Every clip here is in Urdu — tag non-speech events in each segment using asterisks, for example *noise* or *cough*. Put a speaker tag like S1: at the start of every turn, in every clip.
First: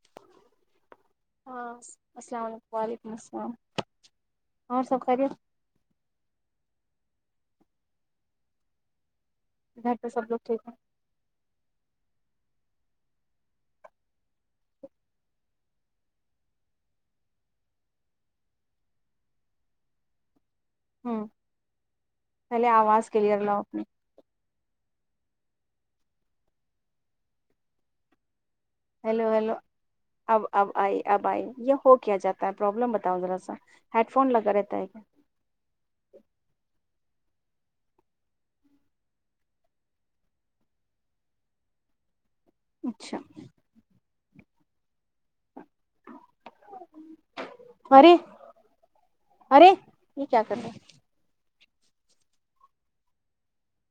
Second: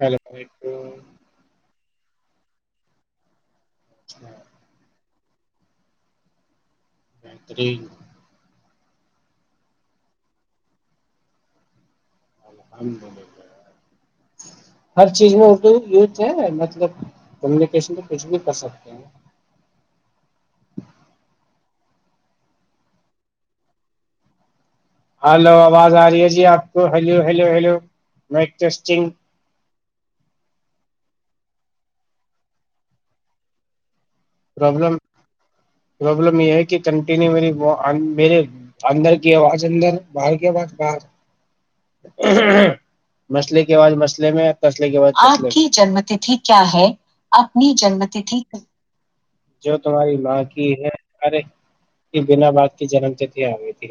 S1: اللام علیکم
S2: ہاں السلام علیکم اور سب کرے
S1: بتری
S2: اھر تو سب لوگ ٹھیک ہے
S1: الحمد للہ ہر چیز میں اردو یوز ہے مطلب کمیونیکیشن تو کچھ بھی کر سکتے ہیں
S2: ہوں پہلے آواز کلیئر لاؤ اپنی
S1: ہلو آواز آ رہی ہے جی آپ کو ہلو ہلو ہیلو میں ٹیسٹینگ
S2: ہیلو ہیلو اب اب آئی اب آئی یہ ہو کیا جاتا ہے پرابلم بتاؤں ذرا سا ہیڈ فون لگا رہتا ہے
S1: پرابلم
S2: کیا
S1: پرابلم یہ ہے کہ کنٹینیو میری وہ میرے اندر کی آواز اندر باہر کی آواز باہر
S2: اچھا
S1: مسئلے کے بعاز مسلے میں *unintelligible* جنم تتھی کیا ہے اپنی جنم
S2: ارے
S1: تتھی
S2: ارے
S1: جو تمہاری
S2: یہ
S1: ماں
S2: کیا کر
S1: کی
S2: رہے
S1: ہے ارے یہ بنا بعد کی جنم تھی آ تھی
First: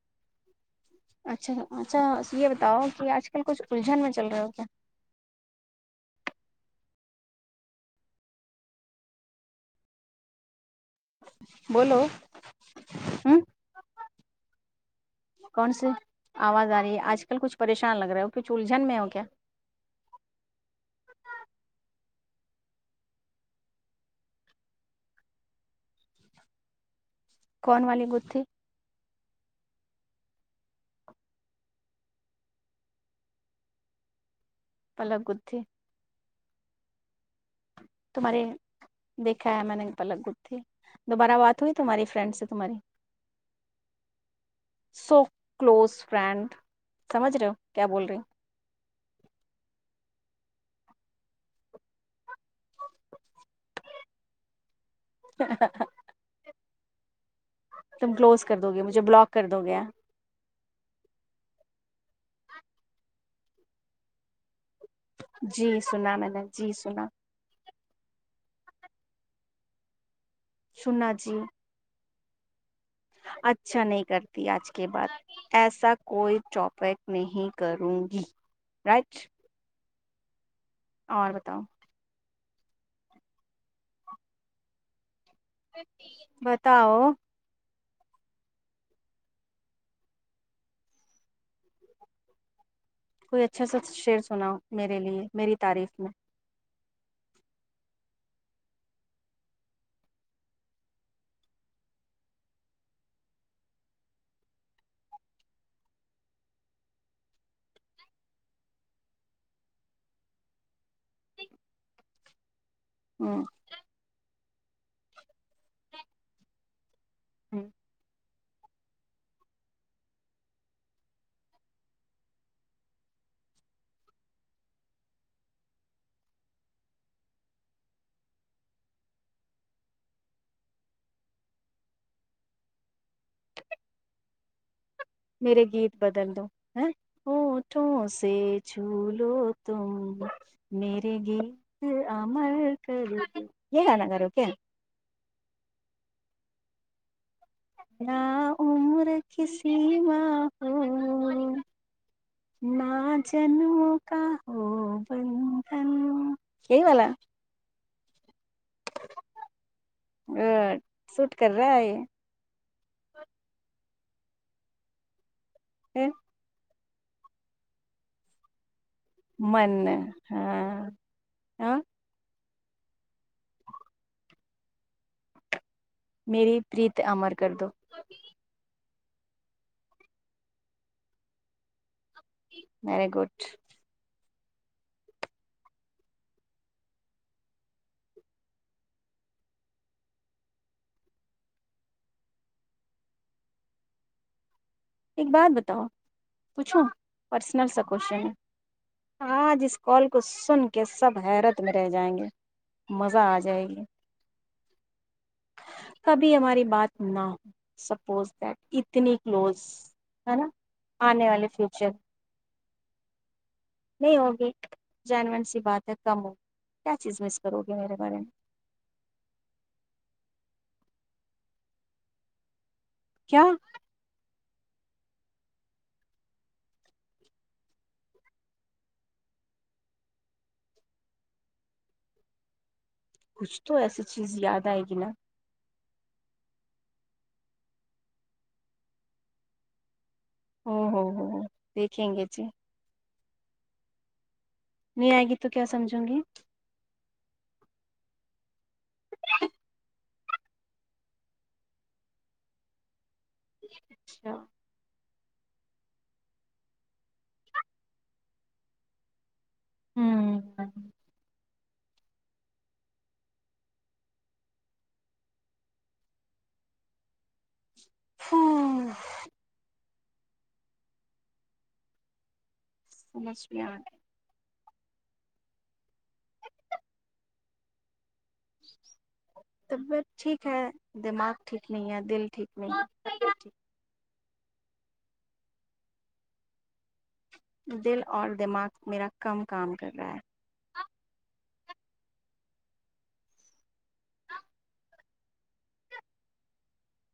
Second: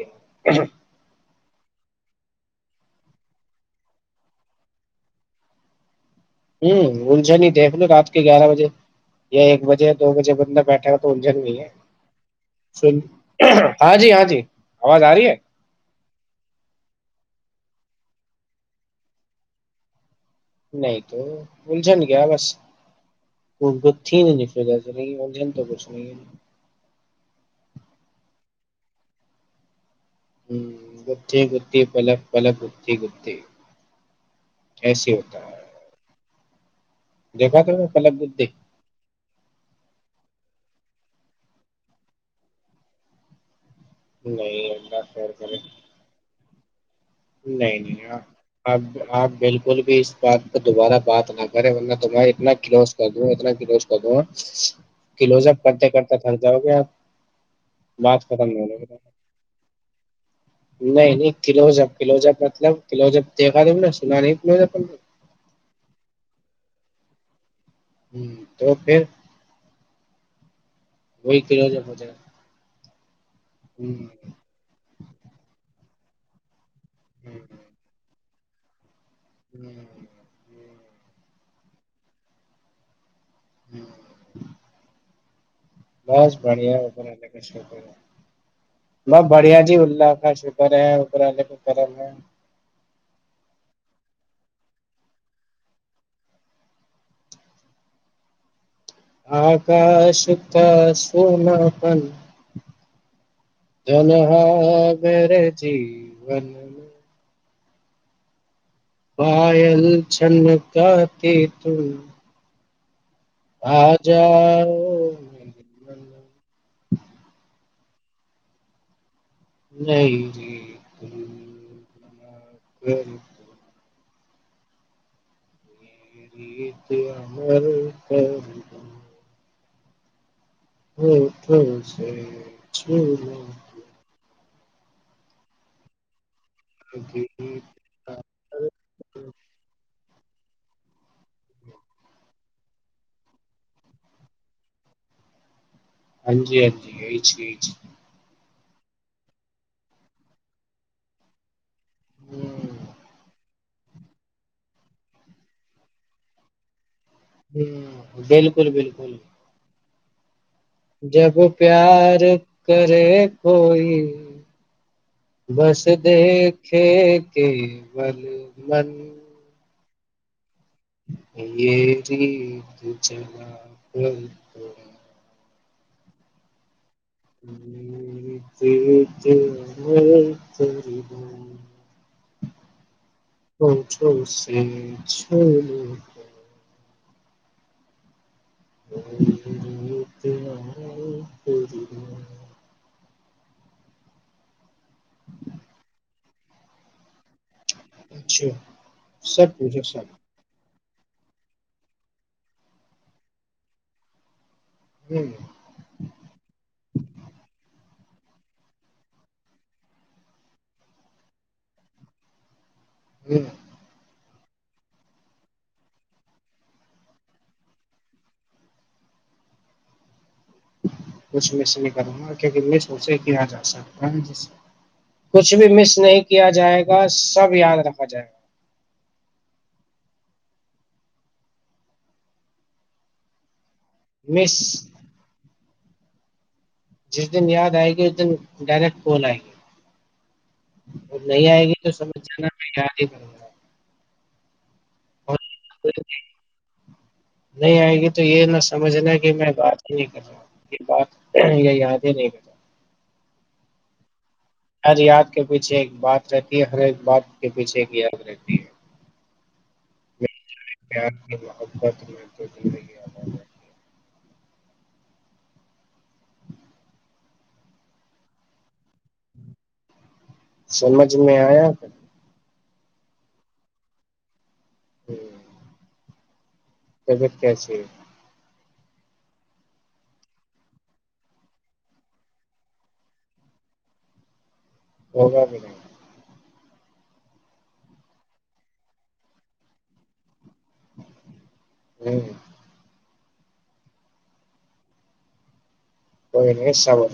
S2: اچھا اچھا یہ بتاؤ کہ آج کل کچھ الجھن میں چل رہا ہو کیا
S1: ہوں الجھن دیکھ لو رات کے گیارہ بجے یا ایک بجے یا دو بجے بندہ بیٹھا ہو جھن نہیں ہے
S2: بولو ہوں
S1: ہاں جی ہاں جی آواز آ رہی ہے
S2: کون سی آواز آ رہی ہے آج کل کچھ پریشان لگ رہا ہے ہو کھ ال الجھن میں ہو کیا
S1: نہیں تو بولج ن گ بس اگھی نہیں نک ج نہیں تو کچھ نہیں
S2: کون والی گھیھی
S1: ہوں گتی گتی پلک پلک گتی گتی
S2: پلک گھی تمہاریے دیکھا ہے میں نے پلک گ دوبارہ بات ہوئی تمہاری فرینڈ سے تمہاری
S1: نہیں ان
S2: سو
S1: کر
S2: کلوز فرینڈ سمجھ رہے ہو
S1: نہیں
S2: کیا بول
S1: نہیں
S2: رہی ہوں؟
S1: اب آپ بالکل بھی اس بات پہ دوبارہ بات نہ کریں ورنہ دومہارے اتنا گلوز کر دوں اتنا گلوز کر دوںا کلوز اپ کرتے کرتے تھک جاؤ گے آپ
S2: تم کلوز کر دو گے مجھے بلاک کر دو گے
S1: نہیں نہیں کلو ہو جب کلو جب مطلب کلو ج دیکھا تو سنا نہیں
S2: جی سنا میں نے جی سنا
S1: ہ تو پھر
S2: سنا جی
S1: وہی کرو ج ہوتےا
S2: اچھا نہیں کرتی آج کے بعد ایسا کوئی چپ پیک نہیں کروں گی رائ *unintelligible*
S1: جی *inaudible*
S2: اور بتاؤ
S1: ہوں بس بڑھیا اپر
S2: بتاؤ
S1: ا کش کر بہت بڑھیا جی اللہ کا شکر ہے ابرے کو کرم ہے
S2: کوئی اچھا سا شعر سنا میرے لیئے میری تعریف میں
S1: آکاش کا سونا پن جلح میرے جین پائل چھن گ ت تم
S2: ہ
S1: آ ج ا *unintelligible*
S2: جی *unintelligible*
S1: نہیں *unintelligible* ریت ہممر کر ہ ٹھ ج *unintelligible*
S2: میرے گیت بدل دو ا وہ ٹھوں سے جھ ل تم میرے گیت امر کر یہ گانا کرو کیا
S1: ہاں جی ہاں جی مھچ *unintelligible*
S2: امر کیسیی ب ہ ن چ و کا ہو بندھن کہ والال
S1: ہ بالکل بالکل بالکل
S2: سوٹ
S1: جب
S2: کر رہا ہے
S1: پیار کرے کوئی بس
S2: یہ
S1: تو کھیتی بل من
S2: من ہاں ہاں
S1: یہری ا *inaudible*
S2: میری پریت امر کر دو
S1: ہ ج *unintelligible* د دری
S2: ویری گڈ
S1: *unintelligible* ہ چو *unintelligible* ا چھ ب ت ن پور *unintelligible*
S2: ایک بات بتاؤ پوچھو پرس نر سا کوشن آ جس کال کو سن کر کہ سب حیرت میں رہ جائیں گے مزہ آ جائے گی
S1: جی
S2: کبھی ہماری بات نہ ہو سپوز دیٹ اتنی کلوز ہے نا آنے والے فیوچر نہیں ہوگی جینون سی بات ہے کم ہو کیا چیز مس کرو گے میرے بارے میں
S1: بس میں سے نہیں کر رہا گا کیک سوچے کیا جا سکتا ہے جسے کچھ بھی مس نہیں کیا جائے گا سب یاد رکھا جائے گا
S2: کچھ تو ایسی چیز یاد آئے گی نا
S1: جس دن یاد آئے گی اس دن ڈائریکٹ کال آئے گی
S2: او ہو
S1: اور
S2: ہو ہو،
S1: نہیں آئے گی تو
S2: دیکھیں
S1: سمجھ
S2: گے جی
S1: جا یاد ہی پا
S2: نہیں آئے گی تو کیا سمجھوں گی
S1: نہیں آئے گی تو یہ نہ سمجھنا کہ میں بات ہی نہیں کر رہا ہ یہ بات یہ یاد ہی نہیں کر رہا
S2: اچھا *unintelligible*
S1: ہر یاد کے پیچھے ایک بات رہتی ہے ہر ایک بات کے پیچھے ایک یاد رہتی ہے
S2: ہوں
S1: پت م تو م گ *unintelligible*
S2: ہاں
S1: سمجھ میں آیا
S2: سمش *unintelligible*
S1: ہوں کیا
S2: طبیعت ٹھیک ہے دماغ ٹھیک نہیں ہے دل ٹھیک نہیں ہے
S1: ہوگا بھی نہیں
S2: دل اور دماغ میرا کم کام کر رہا ہے
S1: ہوں کوئینے سا رہ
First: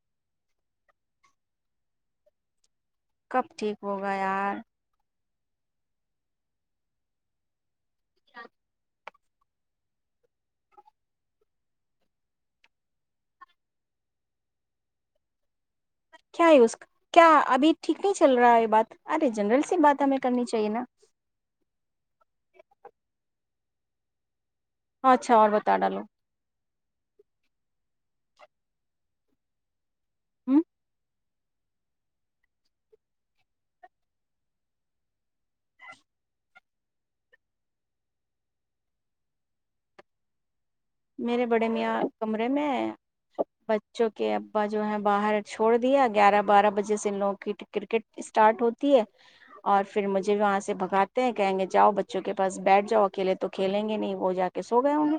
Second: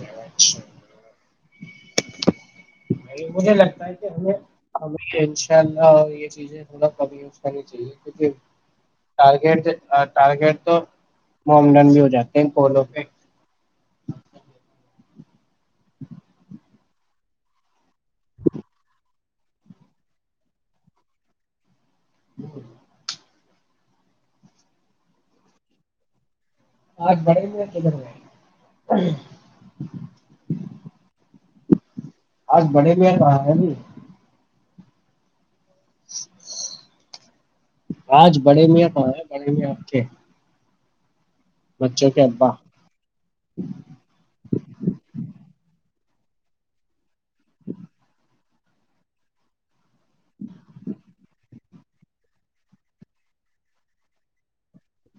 S1: نہیں
S2: کب
S1: مجھے
S2: ٹھیک
S1: لگتا ہے کہ
S2: ہوگا یار
S1: ہمیں ان شاء اللہ یہ چیزیں تھا کب یوز کرنی چاہیے ج ٹارگیٹ ٹارگیٹ تو ممڈن بھی ہو جاتے ہیں پولوں پہ
S2: کیا ہے اس کا کیا ابھی ٹھیک نہیں چل رہا ہے یہ بات ارے جنرل سے بات ہمیں کرنی چاہیے نا
S1: ج
S2: اچھا اور بتا ڈالو
S1: آج بڑے کدھر میں
S2: ہوں
S1: آج بڑے ب وہ ہیں نہیں آج بڑے میاں تو ہے بڑے مں آپ کے
S2: میرے بڑے میاں کمرے میں بچوں کے ابا جو ہے باہر چھوڑ دیا گیارہ بارہ بجے سے لوگ کرکٹ اس اسٹارٹ ہوتی ہے اور پھر مجھے وہاں سےھگاتے ہیں کہیں گے جاؤ بچوں کے پاس بیٹھ جاؤ اکیلے تو کھیلیں گے نہیں وہ جا کے سو گئے ہوں گے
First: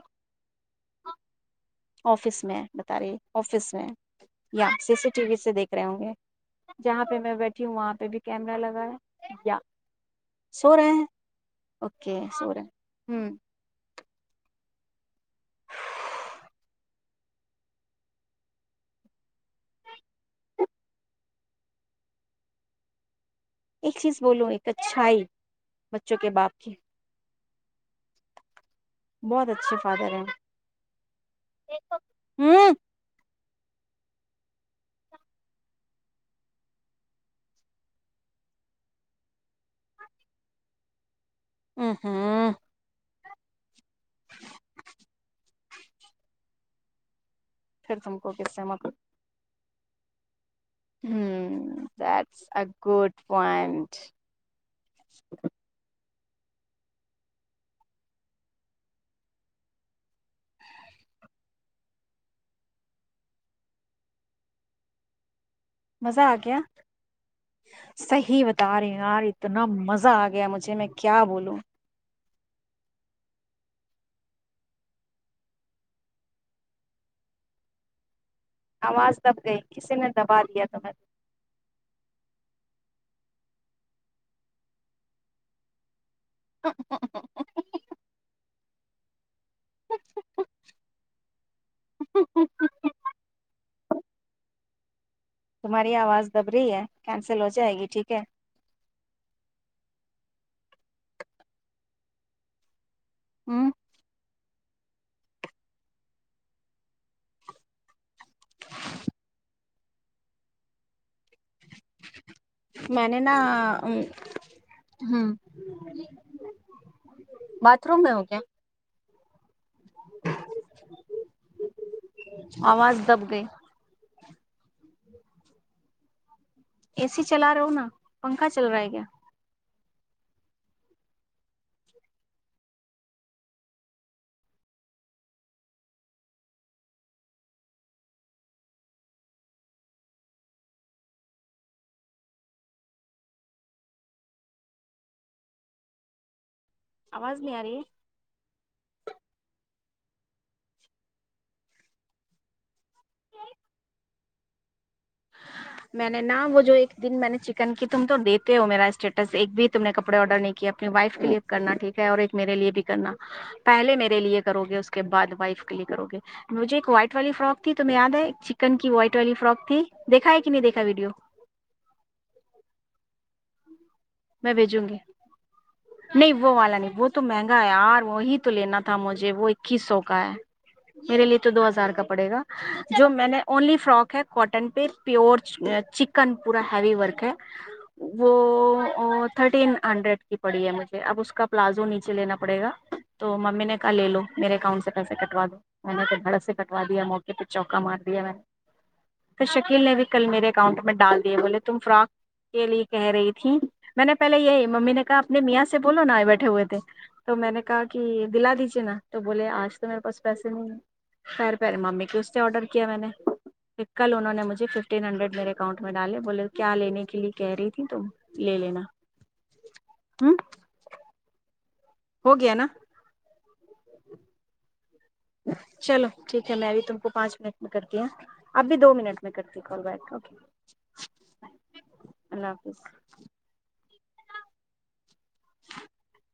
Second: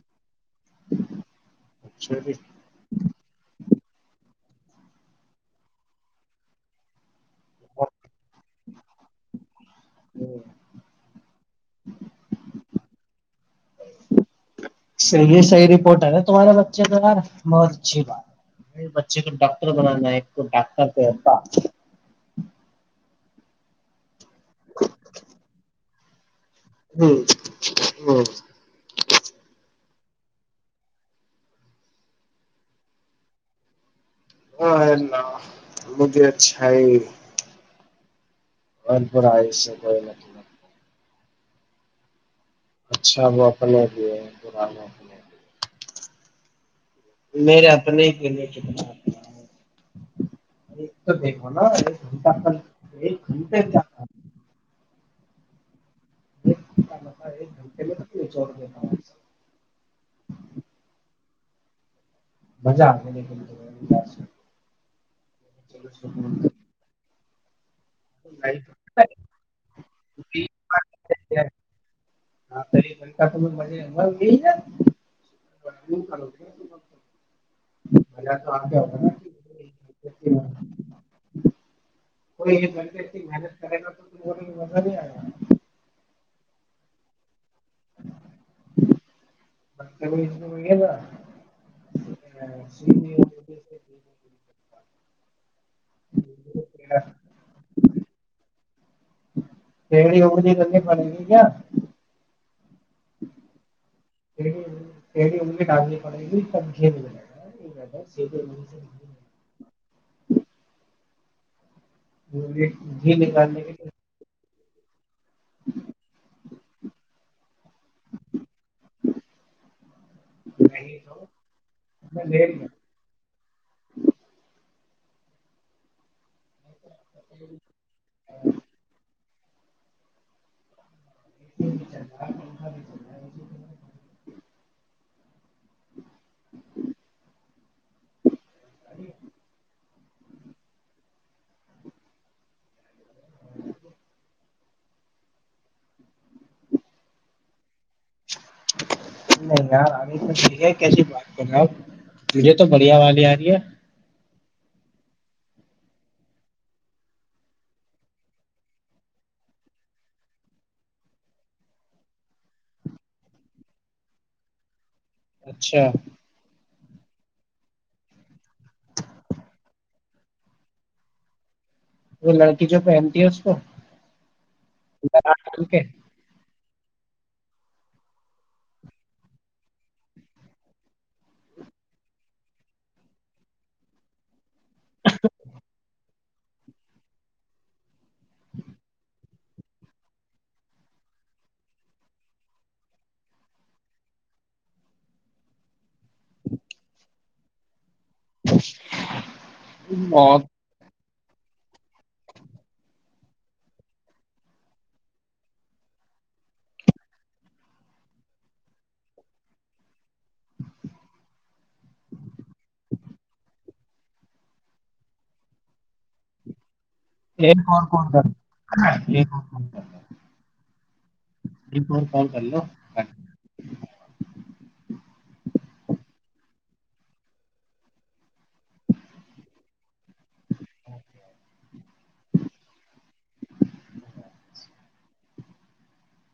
S2: آفس میں بتا رہی آفس میں یا سی سی ٹی وی سے دیکھ رہے ہوں گے جہاں پہ میں بیٹھی ہوں وہاںہ بھی کیمر لگا یا سو رہے ہیں اوکے سورن ہوں
S1: س یہح رپورٹ ہےا تمہارے بچے یار بہت اچھی بات بچے کو ڈاکٹر بنانا ہے ایک کو ڈاکٹر دتا
S2: ایک چیز بولو ایک اچھائی بچوں کے باپ کی
S1: ہوں ہوں
S2: بہت اچھے فادر ہیں ہ
S1: ہاںلہ مجھے اچھ ہے بھرپور آیش کوئی م
S2: ا ہاں
S1: اچھا بت اپنے بھی ہے بران اپنے بھی میرے یہ پ
S2: پھر
S1: نہیں
S2: تم کو
S1: ہ
S2: کس سے مت ہوں
S1: ایک تو دیکھ نا
S2: دیٹس ا
S1: گ
S2: ھم
S1: ایک ہ ایک گھنٹے میں ککے چڑ لتا مزہ آ
S2: مزہ آ گیا صحیح بتا رہی یار اتنا مزہ آ گیا مجھے میں کیا بولوں
S1: ہاں تو یہ بڑک تو میں مجے گئی ن
S2: آواز دب گئی کسی نے دبا لیا تمہیں
S1: کوئی محنت کرے گا تو مزہ نہیں آیا
S2: ا ہ
S1: ب تھا
S2: تمہاری آواز دب رہی ہے کینسل ہو جائے گی ٹھیک ہے
S1: پڑی اڑتیی تو نہیں بڑ گئی کیا
S2: ہوں
S1: ڈان پا بھی نکالنے کے
S2: ہ بھ روم میں ہو کیا
S1: نہیں تو
S2: آواز دب گئی اے سی چلا رہا ہو نا پنکھا چل رہا ہے کیا
S1: ہ سہی
S2: آواز نہیں آ رہی ہے
S1: نہیں یار ابھی تو ٹھیک ہے کیسی بات کر رہا آپ مجھے تو بڑھیا والی آ رہی ہے
S2: میں نے نہا وہ جو ایک دن میں نے چکن کی تم تو دیتے ہو میرا اسٹیٹس ایک بھی تم نے کپڑے آڈر نہیں اپنی وائف کے لیے کرنا ٹھیک ہے اور ایک میرے لیے بھی کرنا پہلے میرے لیے کرو گے کے بعد وائف کے لیے کرو گے مجھے وائٹ والی فراک ت تومہیں د ایک چکن کی وائٹ والی فروک تھییکا ایک نہیں دیکھا ویڈیو
S1: تو لڑکی جو پہمتی ہو *inaudible*
S2: میں بھیجوں گی نہیں وہ والا نہیں وہ تو مہنگا ہے یار وہی تو لینا تھا مجھے وہ اکیس سو کا ہے میرے لیے تو دو ہزار کا پڑے گا جو میں نے اونلی فراک ہے کوٹ پ پیور کن پورا ہیوی ورک ہے وہ ا تھرٹین ہنڈریڈ کی پڑی ہے مجھے اب اس کا پلازو نیچے لینا پڑے گا تو ممی نے کہا لے لو میرے اکانٹ سے پیسے کٹا دو میں نے پھر دھڑک سے کٹوا دیا موقع پہ چوکا مار میں توھر شکیل نے بھی کل میرے اکاؤنٹ میں ڈال بولے تم فراک کے لیے کہہ رہی تھی *unintelligible* میں نے پہلے یہی ممی نے کہا اپنے میاں سے بولو نا آئے بیٹھے ہوئے تھے تو میں نے کہا کہ دلا دیجیے نا تو بولے آج تو میرے پاس پیسے نہیں خیر پیرے ممی کی اس سے آرڈر کیا میں نےھر کل انہوں نے مجھے ففٹین ہنڈریڈ میرے اکاؤنٹ میں ڈالے بولے کیا لینے *unintelligible*
S1: ن
S2: رہی
S1: کون
S2: تھی تم
S1: کونتار
S2: لے لینا
S1: *unintelligible* یہم کر
S2: ہوں
S1: *unintelligible* ایک کال
S2: ہو
S1: کر
S2: گیا
S1: لو
S2: نا
S1: *unintelligible*
S2: چلو ٹھیک ہے میں ابھی تم کو پانچ منٹ میں کرتی ہ اب بھی دو منٹ میں کرتی کال بیک اوکے اللہ حافظ *unintelligible*